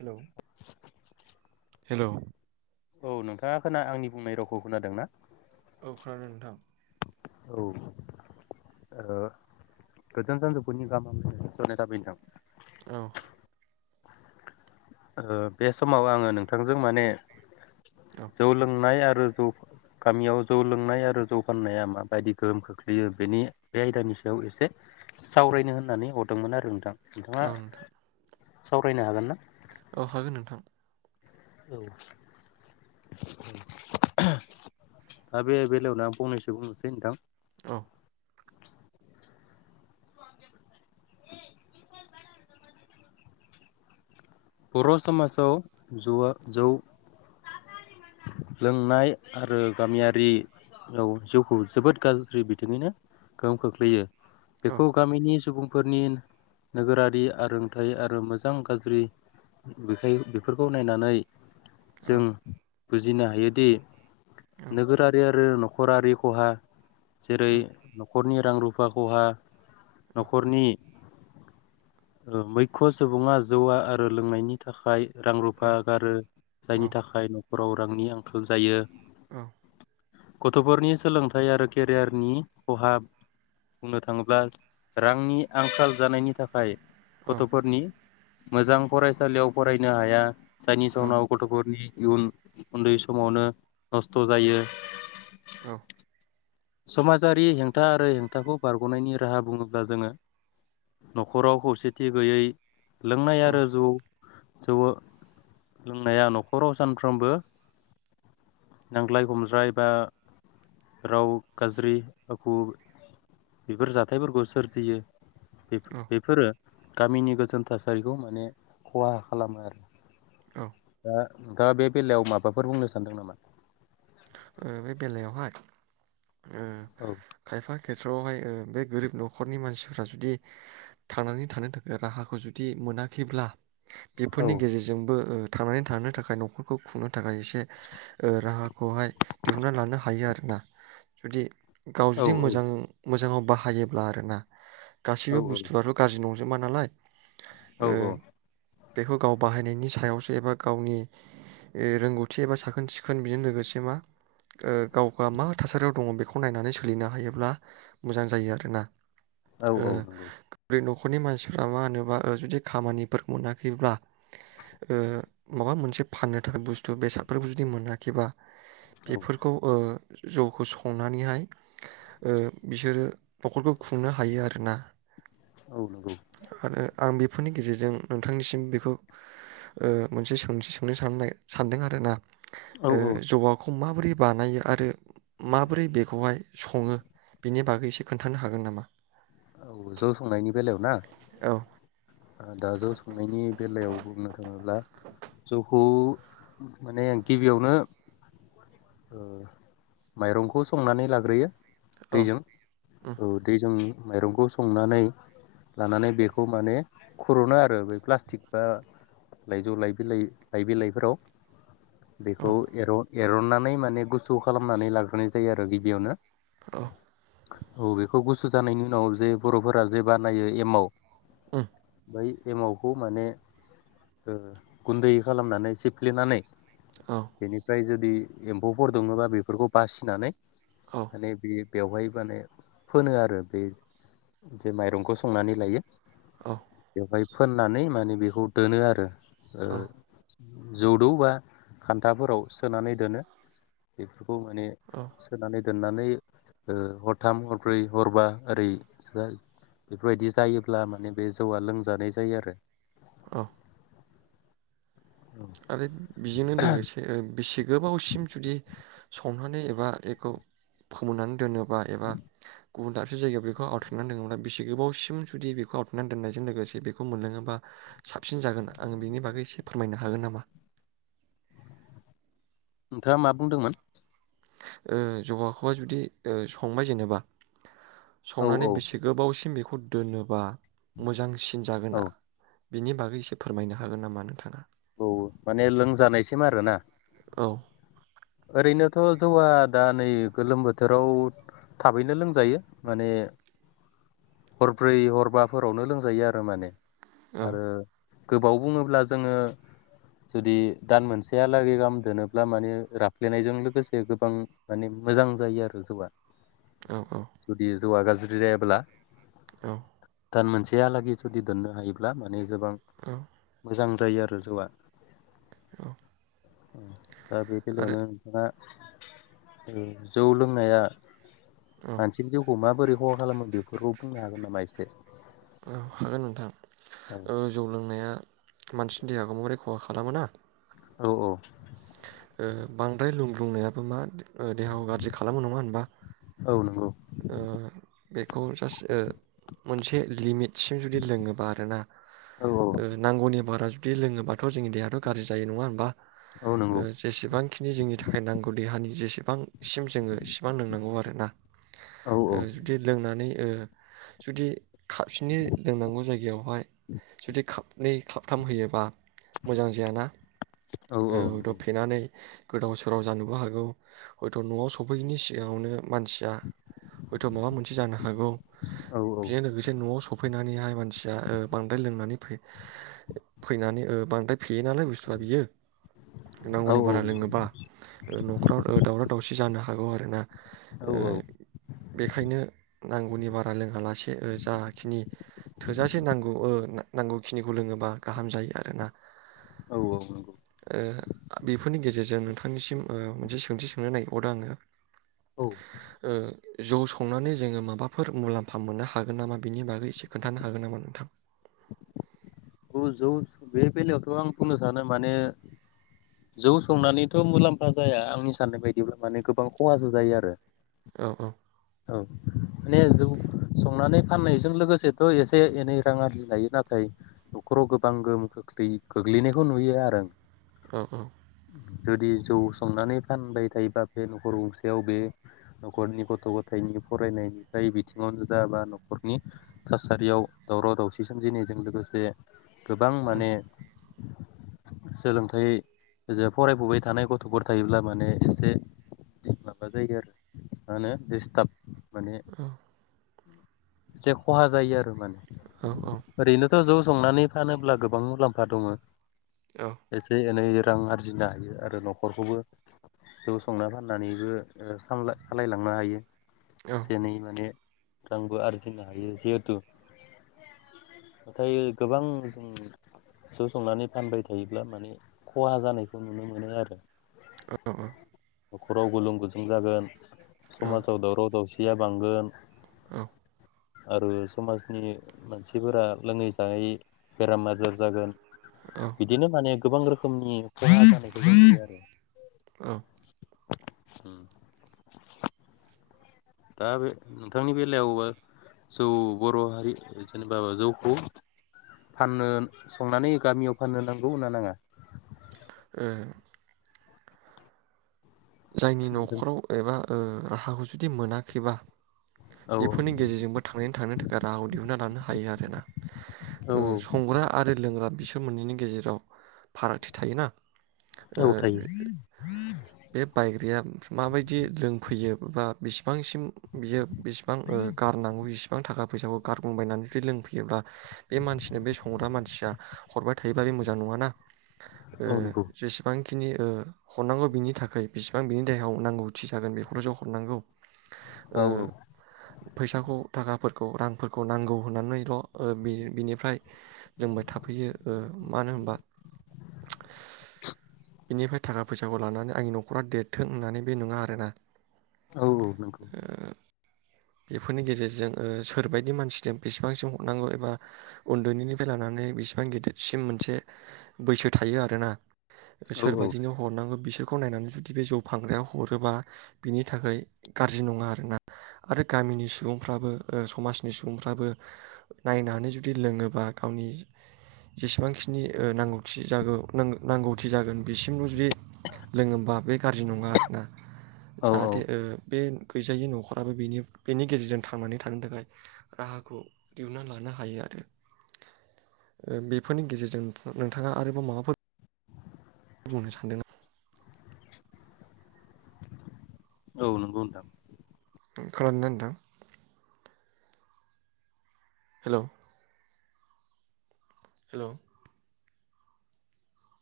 हेल'-हेल'। औ नोंथाङा खोना आंनि बुंनाय रावखौ खोनादों ना? औ खोनादों नोंथां। औ, ओ गोजान सानजौफुनि गाहाम हामब्लायनाय जासिहरनाय थाबाय नोंथां। औ। ओ बे समाव आङो नोंथांजों माने औ जौ लोंनाय आरो जौ, गामियाव जौ लोंनाय आरो जौ फाननाया माबायदि गोहोम खोख्लैयो बेनि बे आयदानि सायाव एसे सावरायनो होननानै हरदोंमोन आरो नोंथां। औ नोंथाङा। नोंथां सावरायनो हागोन ना? औ हागोन नोंथां। औ दा बे बेलायावनो आं फंनैसो बुंनोसै नोंथां, औ। बर' समाजाव जौवा जौ लोंनाय आरो गामियारियाव जिउखौ जोबोद गाज्रि बिथिङैनो गोहोम खोख्लैयो। औ बेखौ गामिनि सुबुं फोरनि नोगोरारि आरोंथाइ आरो मोजां-गाज्रि बेखाय बेफोरखौ नायनानै औ जों बुजिनो हायोदि औ नोगोरारि आरो नखरारि खहा उम जेरै- न'खरनि रां-रुफा खहा, औ नखरनि मैख' सुबुङा जौवारु आ रो लोंनायनि थाखाय औ रां-रुफा गारो औ जायनि थाखाय नख'राव रांनि आंखाल जायो। औ। गथ'फोरनि सोलोंथाइ आरो केरियारनि खहा बुंनो थाङोब्ला रांनि आंखाल जानायनि थाखाय गथ'फोरनि मोजां फरायसालियाव फरायनो हाया। जायनि जाउनाव गथ'फोरनि इयुना उन्दै समावनो नस्थ' जायो। औ। समाजारि हेंथा आरो हेंथाखौ बारग'नायनि राहा बुङोब्ला जोङो न'खराव खौसेथि गैयै लोंनाय औ आरो जौ जौ लोंनाया न'खराव सानफ्रोमबो नांज्लाय-खमज्लाय बा राव गाज्रि फोर बेफोर जाथायफोरखौ सोरजियो। बे-बेफोरो गामिनि गोजोन थासारिखौ माने खहा खालामो आरो। औ। दा बे बेलायाव माबाफोर बुंनो सानदों नामा? ओ बे बेलायावहाय ओ औ खायफा खेथ्रआवहाय ओ बे गोरिब न'खरनि मानसिफ्रा जुदि थांनानै थानो थाखाय राहाखौ जुदि मोनाखैब्ला। औ बेफोरनि गेजेरजोंबो ओ। थांनानै थानो थाखाय न'खरखौ खुं नों थाखाय एसे ओ राहा। बहाय दिहुनना लानो हायो आरोना। जुदि, गाव औ जुदि औ मोजां मोजाङाव। बाहायोब्ला आरोना। औ गासैबुस्थुआबो गाज्रि नं जोबा नालाय। ओ औ औ। बेखौ गाव बाहायनायनि सायावसो एबा गावनि रोंगौथि एबा साखोन सिखोनजों लोगोसे। मा गाव मा थासारियाव दङ बेखौ नायनानै सोलिनो हायोब्ला मोजां जायो आरोना। औ ओ औ नंगौ बै नख खरनि मानसिफ्रा मा होनोबा जुदि खामानिफोर मोनाखैब्ला माबा मोनसे फाननो थाखाय बुस्थु बेसादफोरखौ जुदि मोनाखैबा। औ बेफोरखौ अ जौखौ संनानैहाय बिसोरो न'खरखौ खुंनो हायो आरोना। औ नंगौ आरो आं बे बेफोरनि गेजेरजों नोंथांनिसिम बेखौ मोनसे सों सोंनो सान सानदों आर ना। औ औ। जगाखौ माबोरै बानायो आरो माबोरै बेखौहाय सङो बेनि बागै एसे खोन्थानो हागोन नामा? औ जौ संनायनि बेलायाव ना। औ। दा जौ संनायनि बेलायाव बुंनो थाङोब्ला जौखौ माने गिबियावनो माइरंखौ संनानै लाग्रोयो। औ दैजों उम औ दैजों माइरंखौ संनानै लानानै बेखौ माने खर'नो आरो ब प्लास्टिक बा लाइजौइलाइ लाइ बिलाइफोराव। औ बेखौ एरड एरननानै माने गुसु खालामनानै लाग्रोनाय जायो आरो गिबियावनो औ। औ बेखौ गुसु जानायनि उनाव जे बर'फोरा जे बानायो एमाव उम। बै एमावखौ माने ओ गुन्दै खालामनानै सिफ्लेनानै औ बेनिफ्राय जुदि बे एम्फौफोर दङोबा बेफोरखौ बासिनानै आरो औ बे बेवहाय माने फोनो आरो बे जे माइरंखौ संनानै लायो। औ। बाय फोननानै माने बेखौ दोनो आरो। ओ औ जौदौ बा खान्थाफोराव सोनानै दोनो बे खौ माने औ सोनानै दोननानै ओ हरथाम हरब्रै हरबा ओरै बेफोरबायदि जायोब्ला माने बे जौआ लोंजानाय जायो आरो। औ। औ आरो बेजोंनो लोगोसे बेसे गोबावसिम जुदि संनानै एबा बेखौ फोमोननानै दोनो बा एबा गुबुन दाबसे जायगायाव बेखौ आवथारनानै दोनङोब्ला बेसे गोबावसिम जुदि बेखौ आवथारनानै दोननायजों लोगोसे बेखौ मोनलोङोबा साबसिन जागोन आं बेनि बागै एसे फोरमायना हागोन नामा? नोंथाङा मा बुंदोंमोन? ओ जौबाहाखौहाय जुदि ओ संबाय जेनेबा औ औ सावनानै बेसे गोबावसिम बेखौ दोनोबा मोजां औ सिनजागोना बिनि बागै एसे फोरमायनो हागोन नामा नोंथाङा? औ माने लोंजानायसिम आरोना। औ। ओरैनोथ' जौआ दा नै गोलोम बोथोराव थाबैनो लोंजायो माने हरब्रै हरबाफोरावनो लोंजायो आरो माने औ आरो गोबाव बुङोब्ला जोङो जुदि दान मोनसेयालागै गाहाम दोनोब्ला माने राफ ग्लेनायजों लोगोसे गोबां माने मोजां जायो आरो जौआ। औ औ। जुदि जौआ गाज्रि जायाब्ला औ। दान मोनसेयालागै जुदि दोननो हायोब्ला माने गोबां औ मोजां जायो आरो जौआ औ। औ दा बे आरो बेलयावनो दा जौ लोंनाया औ मानसिनि जिउखौ माबोरै खहा खालामो बेफोरखौ बुंनो हागोन नामा एसे? औ हागोन नोंथां। ओ जौ लोंनाया मानसिनि देहाखौ माबोरै खहा खालामोना? औ औ। बांद्राय लुंब्रुंनायाबो मा देहाखौ गाज्रि खालामो नङा होनबा औ नंगौ ओ बेखौ जास्ट मोनसे लिमिट से जुदि लोङोबा आरोना औ औ नांगौनि बारा बिदि लोङोबाथ' जोंनि देहाथ' गाज्रि जायो नङा होनबा? औ अ नंगौ जेसेबांखिनि जोंनि थाखाय नांगौ देहानि जेसे बां सिम जोङो इसिबां लोंनांगौ आरोना औ ओ जुदि लोंनानै ओ जुदि खाबसेनि लोंनांगौ जायगायावहाय जुदि खाबनै खाबथाम होयोबा मोजां जायाना औ थब- नानै गोदाव सोराव जानोबो हागौ हयथ' न'आव सफैनि सिगाङावनो मानसिया हयथ' माबा मोनसे जानो हागौ औ औ बेजों लोगोसे न'आव सफ फैनानैहाय मानसिया ओ बांद्राय लोंनानै फै-फैनानै ओ बांद्राय फेयो नालाय बुस्थुआ बियो नांगौनि बारा औ नंगौ लोङोबा न'खराव दावराव दावसि जानो हा हागौ आरो ना औ ओ बेखायनो नांगौनि बारा लोंङालासि ओ जाखिनि थोजासे नांगौ ओ ना नांगौखिनिखौ लोङोबा गाहाम जायो आरोना। औ औ नंगौ। ओ बेफोरनि गेजेरजों नोंथांनिसिम अ मोनसे सोंथि सोंनो नागिरबावदो आङो औ ओ जौ संनानै जोङो माबाफोर मुलाम्फा मोननो हागोन नामा बिनि बागै एसे खोन्थानो हागोन नामा नोंथां? औ जौ बे बेलायावथ' आं बुंनो सानो माने जौ संनानैथ' मुलाम्फा जाया आंनि साननाय बायदिब्ला माने गोबां खहासो जायो आरो औ औ औ माने जौ संनानै फाननायजों लोगोसेथ' एसे एनै रां आरजि लायो नाथाय न'खराव गोबां गोहोम खोख्लै गोग्लैनायखौ नुयो आरो औ औ जुदि जौ संनानै फानबाय थायोबा बे न'खर गंसेयाव बे न'खरनि गथ' ग- थायनि फरायनायनिफ्राय बिथिङावनो जा बा न'खरनि थासारियाव दावराव दावसि सोमजिनायजों लोगोसे गोबां औ माने सोलोंथाइ जे फरायफुबाय थानाय गथ'फोर थायोब्ला माने एसे माबा जायो आरो मा होनो दिस- थाब माने जे खहा जायो आरो माने औ औ ओरैनोथ' जौ संनानै फानोब्ला गोबां मुलाम्फा दङ औ एसे एनै रां आरजिनो हायो आरो न'खरखौबो जौ संना फाननानैबो ओ सामला सालायलांनो हायो एसे एनै माने रांबो आरजिनो हायो जिहेथु नाथाय गोबां जों जौ संनानै फानबाय थायोब्ला माने खहा जानायखौ नुनो मोनो आरो औ औ न'खराव गुलुं गुजुं जागोन औ समाजाव दावराव दावसिया बांगोन औ आरो समाजनि मानसिफोरा लोङै जायै बेराम आजार जागोन बिदिनो माने गोबां रोखोम रोखोमनि खहा जानायखौ आरो औ उम दा बे नोंथांनि बेलायाव ओ जौ बर' हारि जेनेबा जौखौ फाननो संनानै गामियाव फाननो नांगौ होनना नाङा ओ जायनि नोंथां न'खराव एबा ओ राहाखौ जुदि मोनाखैबा औ बेफोरनि गेजेरजोंबो थांनानै थांनो थाखाय राहाखौ दिहुनना लानो हायो आरो योना औ ओ संग्रा आरो लोंग्रा बिसोर बे मोनैनि गेजेराव फारागथि थायोना औ ओ थायो बे बायग्राया माबायदि लोंफैयो बा बिसिबांसिम बियो बेसेबां ओ गारनांगौ बिसिबां थाखा फैसाखौ गारग्लुंबायनानै जुदि लोंफैयोब्ला बे मानसिनो बे संग्रा मानसिया हरबाय थायोबा बे मोजां नङाना ओ औ नंगौ जेसेबां खिनि ओ हरनांगौ बिनि थाख खै बिसिबां बिनि देहायाव नांगौथि जागोन बेखौल'सो हरनांगौ। ओ औ औ फैसाखौ थाखाफोरखौ रांफोरखौ नांगौ होननानैल' ओ बिनि बिनिफ्राय लोंबाय थाफैयो ओ मानो होनबा [unintelligible] बेनिफ्राय थाखा फैसाखौ लानानै आंनि न' नख'रा देरथों होननानै बे नङा आरोना औ औ नंगौ। बेफोरनि गेजेरजों ओ सोरबायदि मानसिजों बेसेबांसिम हरनांगौ एबा उन्दैनिनिफ्राय लानानै बेसेबां गिदिरसिम मोनसे बैसो थायो आरोना औ सोरबादिनो हरनांगौ बिसोर खौ नायनानै जु जुदि बे जौ फानग्राया हरोबा बिनि थाखाय गारजि नङा आरोना आरो गामिनि सुबुंफ्राबो ओ समाजनि सुबुंफ्राबो नायनानै जुदि लोङोबा गावनि जेसेबांखिनि ओ नांगौथि जागौ नांगौ नांगौथि जागोन बिसिमल' जुदि लोङोबा बेख गारजि नङा आरोना औ जाहाथे ओ बे गैजायि न'खराबो बेनि बेनि गेजेरजों थांनानै थानो थाखाय राहाखौ दिहुनना लानो हायो आरो ओ बेफोरनि गेजेरजों नोंथाङा आरोबाव माबाफोर बुंनो सानदों ना? औ नंगौ नोंथां। ओ खोनादोना नोंथां? हेल' हेल'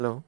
हेल'